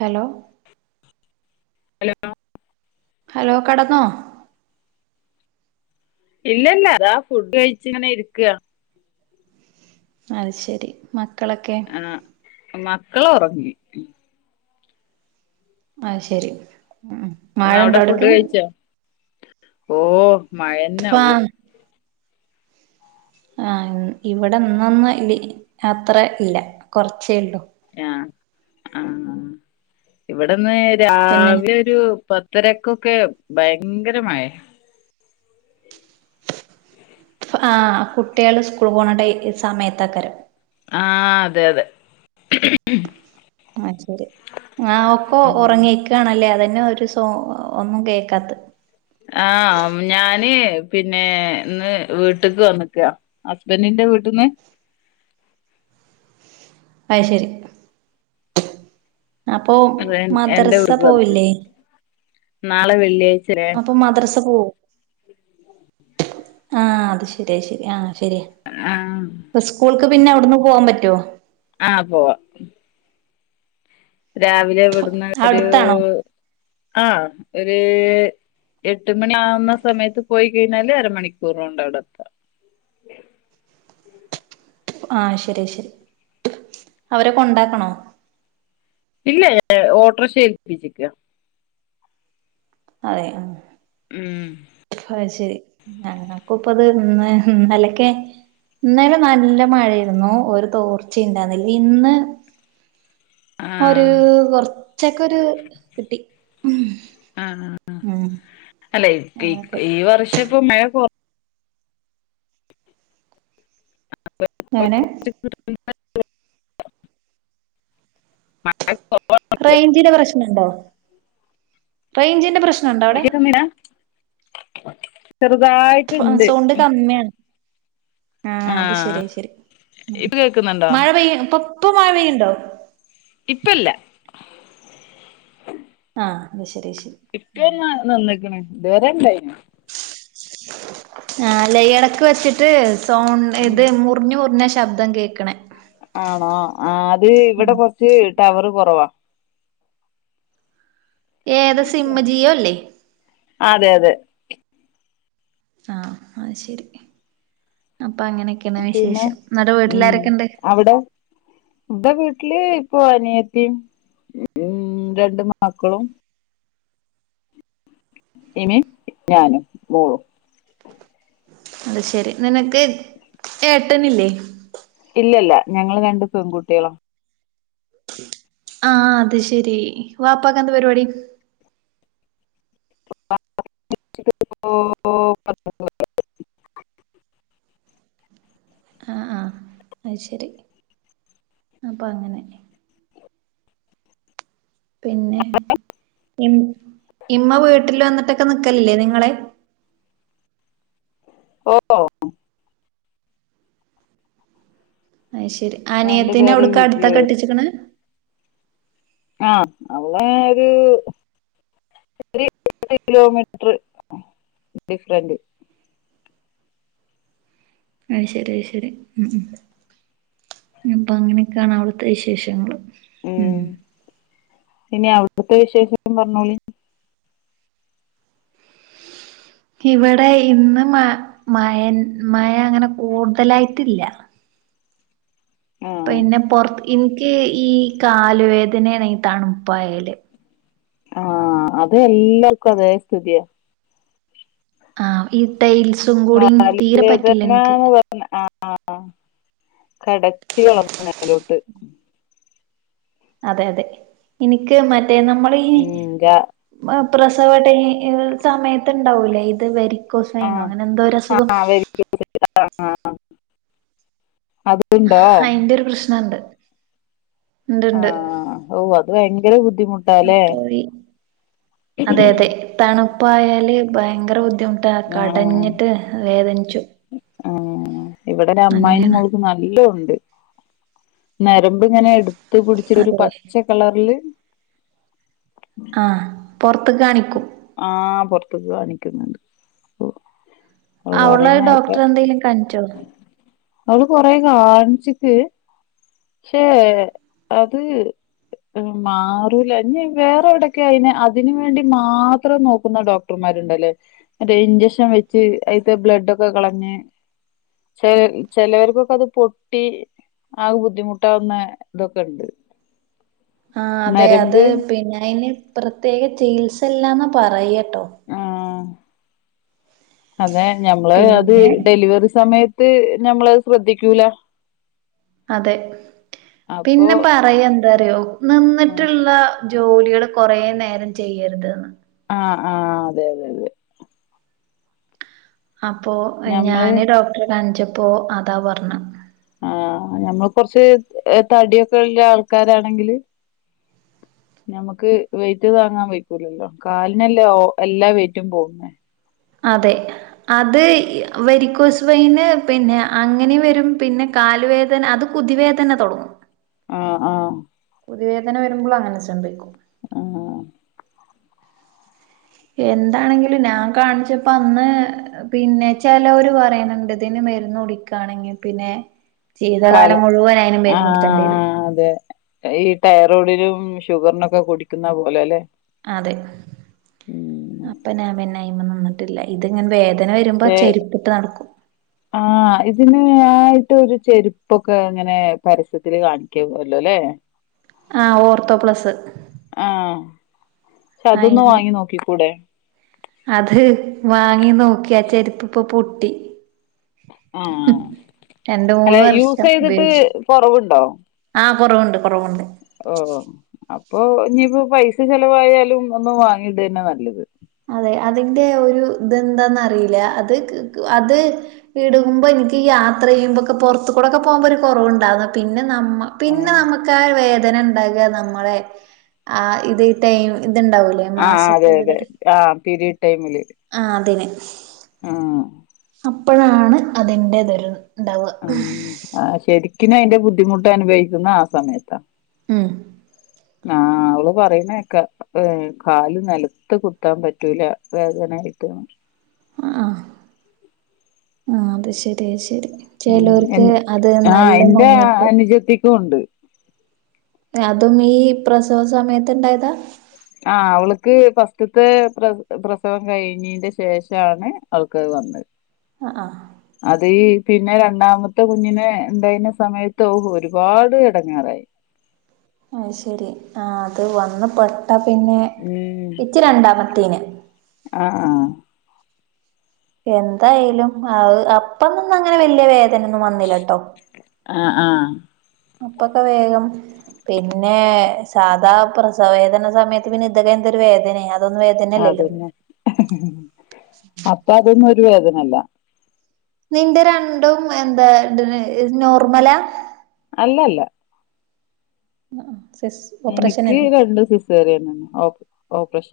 Hello hello hello കടന്നോ? ഇല്ലല്ല ഇതാ ഫുഡ് കഴിച്ച ഇങ്ങനെ ഇരിക്ക അത് ശരി മക്കളൊക്കെ? ആഹ് മക്കളൊറങ്ങി അത് ശരി ഉം മഴണ്ടോ അവിടെ ഫുഡ് അവിടക്ക് കഴിച്ചോ? ഓ മഴന്നെ ഇപ്പാ ഉള്ളു ആഹ് ഇവിടെ ഇന്നൊന്നും ഇ അത്ര ഇല്ല കുറച്ചേള്ളൂ ആഹ് ആഹ് ഇവിടെന്ന് പിന്നെ രാവിലെ ഒരു പത്തരക്കൊക്കെ ഭയങ്കര മയ ആഹ് കുട്ടികൾ സ്കൂൾ പോകണ ടൈ സമയതെക്കാരം ആഹ് അതെ അതെ ആഹ് ശരി ആ ഒക്കെ ഉം ഒറങ്ങിക്കാണല്ലേ അതന്നെ ഒരു സോ ഒന്നും കേക്കാത്ത ആഹ്ഞാന് പിന്നെ ഇന്ന് വീട്ട്ക്ക് വന്ന്ക്കാ ഹസ്ബൻറിന്റെ വീട്ട്ന്ന് അത് ശരി അപ്പൊ എന്റെ മദ്രസ വീട്ടിക്ക് വന്നാക്കാ പോവില്ലേ നാളെ വെള്ളി അപ്പം മദ്രസ പോവും ആഹ് അത് ശരിയ അത്ശരി ആഹ് ശരിയാ ആഹ് സ്കൂൾക്ക് പിന്നെ അവിടുന്ന് പോവാൻ പറ്റോ ആഹ് പോവാ രാവിലെ ഇവടുന്ന് ഒരു അടുത്താണോ ആഹ് ഒരു എട്ട് മണി ആവുന്ന സമയത്ത് പോയി കഴിഞ്ഞാല് അരമണിക്കൂറോണ്ട് അവിടെത്താ ആഹ ശരി ശരി അവരെ കൊ ണ്ടാക്കണോ? ഇല്ല ഓട്ടർഷ ഏൽപ്പിച്ചക്ക അതെ ഉം അത് ശരി ഞങ്ങക്കും ഇപ്പഅത് ഇന്ന് ഇന്നലക്കെ ഇന്നലെ നല്ല മഴേരുന്നു ഒരു തോർച്ചി ഇണ്ടായിരിന്നില്ല ഇന്ന് ഒരു ആഹ് കൊറച്ചക്കൊരു കിട്ടി ഉം ഉം അല്ലെ ഈ അങ്ങനൊക്കെ ഈ വർഷം ഇപ്പൊ മഴ കുറ ആ [unintelligible] എങ്ങനെ? [unintelligible] മഴ റേഞ്ചിന് പ്രശ്നണ്ടോ റേഞ്ചിന്റെ പ്രശ്നണ്ടോ അവിടെ? ചെറുതായി ആഹ് സൗണ്ട് കമ്മിയാണ് ആഹ് അത് ശരിയ അത്ശരി ഇപ്പൊ കേക്കുന്നുണ്ടോ മഴ പെയ്യ് ഇപ്പം മഴ പെയ്യുണ്ടോ? ഇപ്പല്ല ആഹ് അത് ശരി അത്ശരി ഇപ്പാന്ന നിന്ന്ക്ക്ണ്ഇതവരെ ഇണ്ടേ നി ആഹ് ഇടക്ക് വെച്ചിട്ട് ഉം സൗണ്ട്ഇത് മുറഞ്ഞു മുറിഞ്ഞ ശബ്ദം കേൾക്കണേ ആണോ ആഹ് അത് ഇവടെ കുറച്ച് ടവർ കുറവാ ഏതാ സിമ്മ് ജിയോ അല്ലേ അതെ അതെ ആഹ് ശെരി അപ്പൊ അങ്ങനെയൊക്കെണ് വിശേഷം. എന്നിട്ട് വീട്ടിലാരൊക്കെ ഇണ്ട് അവടെ ഇന്റെ വീട്ടില് ഇപ്പൊ അനിയതിം ഉം രണ്ട് മക്കളും ഇന് ഞാനും മോളു അത് ശെരി നിനക്ക് ചേട്ടനില്ലേ ഇല്ലല്ല ഞങ്ങള് രണ്ട് പെൺകുട്ടികള ആഹ അത് ശെരി വാപ്പക്ക് എന്താ പരിപാടി [unintelligible] അയ്ശരി അപ്പം അങ്ങനെ പിന്നെ ഇം ഇമ്മ വീട്ടിൽ വന്നിട്ടക്കെ നിക്കലില്ലേ നിങ്ങളെ ഓഹ് അയ്ശരി. രണ്ടു അനിയത്തിനെ പേരെ അവട്ക്കടുത്താ വീട്ടില് കെട്ടിച്ചിക്കണെ ആഹ് അവളെ ഒരു [unintelligible] കിലോമീറ്റർ ഡിഫറന്റ് അയ്ശരി അയ്ശരി ഉം ഉം അപ്പൊ അങ്ങനെക്കൊണ് അവിടുത്തെ വിശേഷങ്ങൾ ഉം ഇനി അവിടുത്തെ വിശേഷം പറഞ്ഞോളി ഇവിടെ ഇന്ന് മ മയ മഴ അങ്ങനെ കൂടുതലായിട്ടില്ല ആഹ് പിന്നെ പുറത്ത് ഇൻക്ക് ഈ കാലുവേദനനെണേ ഈ തണുപ്പായല് ആഹ് അത് എല്ലർക്കും അതേ സ്ഥിതിയ ആഹ് ഈ ടൈൽസും കൂടീം തീരെ പറ്റില്ല ഇൻക്ക് ആഹ് ആഹ് ആഹ് കടച്ചിൽ കേറും മേലോട്ട് അതെ അതെ ഇന്ക്ക് മറ്റേ നമ്മള ഈ ഉം രാ ബ പ്രസവ ടൈ എ സമയത്ത്ണ്ടാവൂലേ ഇത് വെരി ക്കോസ് വെയ്‌നൊ ആഹ് അങ്ങനെ എന്തോ ഒരു അസുഖം [unintelligible] ആഹാ അയിന്റെ ഒരു പ്രശ്നുണ്ട് ണ്ട്ണ്ട് ആഹ് ഓ അത് ഭയങ്കര ബുദ്ധിമുട്ടാല്ലേ പോയി അതെ അതെ തണുപ്പായല് ഭയങ്കര ബുദ്ധിമുട്ടാ ആഹ് കടഞ്ഞിട്ട് വേദനിച്ചും ആഹ് ഇവിടെ ഒരു അമ്മായിന്റെ അങ്ങനെയാണ് മോള്ക്കും നല്ല ഉണ്ട് നരമ്പ് ഇങ്ങനെ എടുത്ത് പുടിച്ചു ഒരു അതെ പച്ച കളറില് ആഹ് പുറത്ത് ക്ക് കാണിക്കും ആഹ് പുറത്ത്ക്ക് കാണിക്കുന്നുണ്ട് ഓ അവള് അവളെ പറയുന്ന കേക്കാം ഡോക്ടറെ എന്തെങ്കിലും കണിച്ചോ അവള് കൊറെ കാണിച്ചിക്ക് ക്ഷേ അത് മാറൂല ഞ്ഞി വേറെ എവിടെക്ക അയിന് അതിന് വേണ്ടി മാത്രം നോക്കുന്ന ഡോക് ഡോക്ടർമാരുണ്ടല്ലേ മറ്റേ ഇഞ്ചക്ഷൻ വെച്ച് അയിത്തെ ബ്ലഡൊക്കെ കളഞ്ഞ് ചെ ചെലോർകൊക്കെ അത് പൊട്ടി ആകെ ബുദ്ധിമുട്ടാവുന്ന തൊക്കെ ണ്ട് ആഹ് അതെ അത് പിന്നെ അയിന് പ്രത്യേക ചികിത്സല്ലാന്ന പറയട്ടോ ആ അതെ ഞമ്മള് അത് പിന്നെ ഡെലിവറി സമയത്ത് ഞമ്മള്ത് ശ്രദ്ധിക്കൂല അതെ അപ്പൊ പിന്നെ പറയന്തറിയോ നിന്നിട്ട്ള്ള ജോലികള് കൊറേ നേരം ചെയ്യരുത് ന്ന് ആഹ് ആഹ് അതെ അതെ അതെ അപ്പോ ഞമ്മള് ഞാന് ഡോക്ടറെ കണിച്ചപ്പോ അതാ പറഞ്ഞ ആഹ് ഞമ്മള് കുറച്ച് തടിയൊക്കെ ള്ള ആൾക്കാരാണെങ്കില് ഞമ്മക്ക് വെയിറ്റ് താങ്ങാൻ വെയ്ക്കൂലല്ലോ കാലിനല്ലേ എല്ലാ വെയിറ്റും പോകുന്നേ അതെ അത് വെരിക്കോസ് വെയിന് പിന്നെ അങ്ങനേം വരും പിന്നെ കാലുവേദന അത് പൊതുവേ തന്നെ തുടങ്ങും ആഹ് വേദന വരുമ്പോൾ അങ്ങനെ സംഭവിക്കും ആഹ്. എന്താണെങ്കിലും ഞാൻ കാണിച്ചപ്പോ അന്ന് പിന്നെ ചേലോര് പറയണണ്ട് ഇതിന് മരുന്ന് കുടിക്കയാണെങ്കിൽ പിന്നെ കാല ജീവിതകാലം മുഴുവൻ അതിനു ആ മരുന്നു കുടിക്കേണ്ടി വരും. അതെ ഈ തൈറോയ്ഡിലും ഷുഗറിനൊക്കെ കുടിക്കുന്ന പോലെ അല്ലെ. ഉം അതെംഅപ്പൊ ഞാൻ പിന്നെ അയിന് നിന്നിട്ടില്ലേ. ഇതിങ്ങനെ വേദന വരുമ്പോ പക്ഷെ ചെരുപ്പിട്ട് നടക്കും. ആഹ് ഇതിന് ആയിട്ട് ഒരു ചെരുപ്പൊക്കെ ഇങ്ങനെ പരസ്യത്തില് കാണിക്കൂല്ലോല്ലേ? ആഹ് ഓർത്തോ പ്ലസ്. ആഹ് പക്ഷെ അതൊന്നു അയിന് വാങ്ങി നോക്കിക്കൂടെ? അത് വാങ്ങി നോക്കിയാ ആ ചെരിപ്പ് ഇപ്പൊ പൊട്ടി ആഹ് രണ്ട് അല്ല മൂന്ന് യൂസ് വർഷം ചെയ്തിട്ട് ഉപയോഗിച്ചു. കൊറവുണ്ടോ ആഹ് കുറവുണ്ട് കുറവുണ്ട്. ഓ അപ്പൊ ഇനിയിപ്പോ പൈസ ചെലവായാലും ഒന്നു വാങ്ങിയിടുവ തന്നെ നല്ലത്. അതെ അതിന്റെ ഒരു ഇതെന്താന്നറിയില്ല അത് അത് ഇടുമ്പോ എനിക്ക് യാത്ര ചെയ്യുമ്പൊക്കെ പുറത്തു കൂടൊക്കെ പോകുമ്പോ ഒരു കുറവുണ്ടാവുന്ന പിന്നെ നമ്മ പിന്നെ ആഹ് നമുക്ക് ആഹ് വേദന ഉണ്ടാകുക നമ്മളെ ആഹ് ഇത് ടൈം ഇത്ണ്ടാവൂലേ ആഹ് അതെ അതെ മാസക്കൂലിടെ ആഹ് പീരിഡ് ടൈമില്. ആഹ് അതന്നെ ഉം അപ്പോഴാണ് അതെന്റേതൊരു ഇതുണ്ടാവുക ഉം ആഹ് ശെരിക്കിനും അതിന്റെ ബുദ്ധിമുട്ട് അനുഭവിക്കുന്ന ആഹ് സമയത്താ. മം. ആഹ് അവള് പറയുന്ന കേക്കാം ഉം കാല് നിലത്ത് കുത്താൻ പറ്റൂല വേദനയായിട്ട്. ആഹ് ആഹ് അത് ശെരിയാ ശെരി. ഉം ചിലവർക്ക് അത് നല്ല വന്നിട്ട് യെത്തിക്കുവുണ്ട്. അതും ഈ പ്രസവ സമയത്ത് ഇണ്ടായതാ? ആഹ് അവൾക്ക് ഫസ്റ്റത്തെ പ്ര പ്രസവം കഴിഞ്ഞേന്റെ ശേഷമാണ് അവൾക്ക് അത് വന്നത്. ആഹ് ആഹ്. അത് പിന്നെ രണ്ടാമത്തെ കുഞ്ഞിനെ ഉണ്ടായിരുന്ന സമയത്ത് ഓ ഒരുപാട് ഇടങ്ങേറായി. അത്ശെരി ആഹ് അത് വന്ന് പെട്ടാ പിന്നെ ഉം ഇച് രണ്ടാമത്തേന്. ആഹ് ആഹ്. എന്തായാലും അപ്പൊന്നും അങ്ങനെ വലിയ വേദന ഒന്നും വന്നില്ലാട്ടോ. ആഹ് ആഹ്. അപ്പൊക്കെ വേഗം പിന്നെ സാധാ പ്രസവവേദന സമയത്ത് പിന്നെ ഇതൊക്കെ എന്തൊരു വേദനയാ അതന്നെ അപ്പൊ ഇതൊന്നും ഒരു വേദനല്ല. നിന്റെ രണ്ടും എന്താ നോർമലാ അല്ല അല്ല. ആഹ് ആഹ് സിസ് എനിക്ക് ഓപ്പറേഷനന്നെ രണ്ടും സിസേറിയൻ തന്നാണ് ഓ ഓപ്രേഷ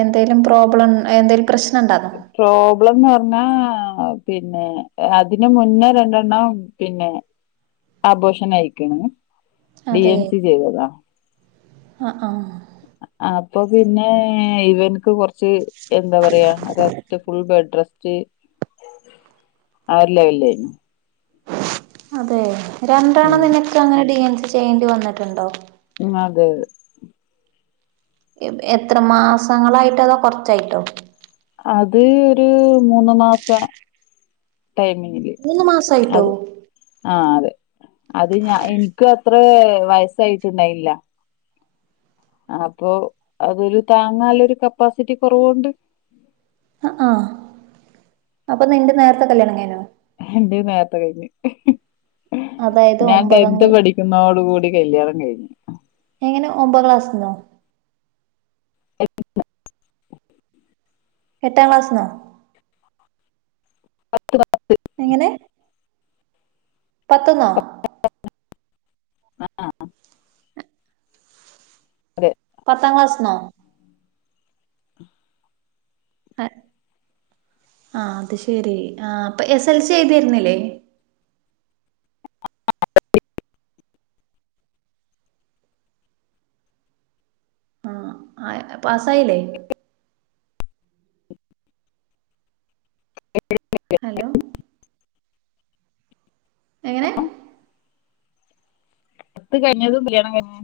എന്തേലും പ്രോബ്ലം എന്തേലും പ്രശ്നംണ്ടാ? പ്രോബ്ലംന്ന് പർഞ്ഞാ പിന്നെ അതിന് മുന്നേ രണ്ടെണ്ണം പിന്നെ ആബോഷനായ്ക്ക്ണ്. ഡി എൻ സി ചെയ്തതാ അഹ് ആഹ്. അപ്പൊ പിന്നെ ഇവൻക്ക് കൊർച്ച് എന്താ പറയാ റെസ്റ്റ് ഫുൾ ബെഡ് റെസ്റ്റ് ആഒരു ലൈനിലേന്നു അതേ.. രണ്ടെണ്ണം ഉം നിനക്ക് അങ്ങനെ ഡി എൻസി ചെയ്യേണ്ടി വന്നിട്ട്ണ്ടോ? ഉം അതെ. എ എത്ര മാസങ്ങളായിട്ടോ അതോ കൊർച്ചായിട്ടോ? അത് ഒരു മൂന്ന് മാസ ടൈമില്. മൂന്ന് മാസായിട്ടോ? ആഹ്‌ അതെ അത് ഞ എനിക്ക് അത്രേ വയസ്സായിട്ടുണ്ടായില്ല. അപ്പൊ അതൊരു താങ്ങാല്ലൊരു കപ്പാസിറ്റി കൊറവോണ്ട്. അഹ്‌ ആഹ്‌ അപ്പൊ നിന്റെ നേർത്തെ കല്ല്യാണം കഴിഞ്ഞോ? എന്റെത് നേർത്തെ കഴിഞ്ഞ്, അതായത് ഞാൻ ഒമ്പതാം ടെൻത്ത് ക്ലാ പഠി ക്കുന്നോടു കൂടി കല്യാണം കഴിഞ് എങ്ങനെ ഒമ്പാക്ലാസ്ന്നോ? എട്ട്ന്ന്. [unintelligible] എട്ടാം ക്ലാസ്നോ? എങ്ങനെ? പത്ത് ന്നൊ. അതെ. ത്താം ക്ലാസ്സ്‌ന്നോ? അഹ് ആഹ് അത് ശരി ആഹ്‌ അപ്പ എസ് എൽ സി എഴുതിയിര്ന്നിലേ? പാസ്സായിലേ? [unintelligible] ഹലോ. എങ്ങനെ? ത്ത് കയ്ഞ്ഞതും കല്യാണം കയ്ഞ്ഞ്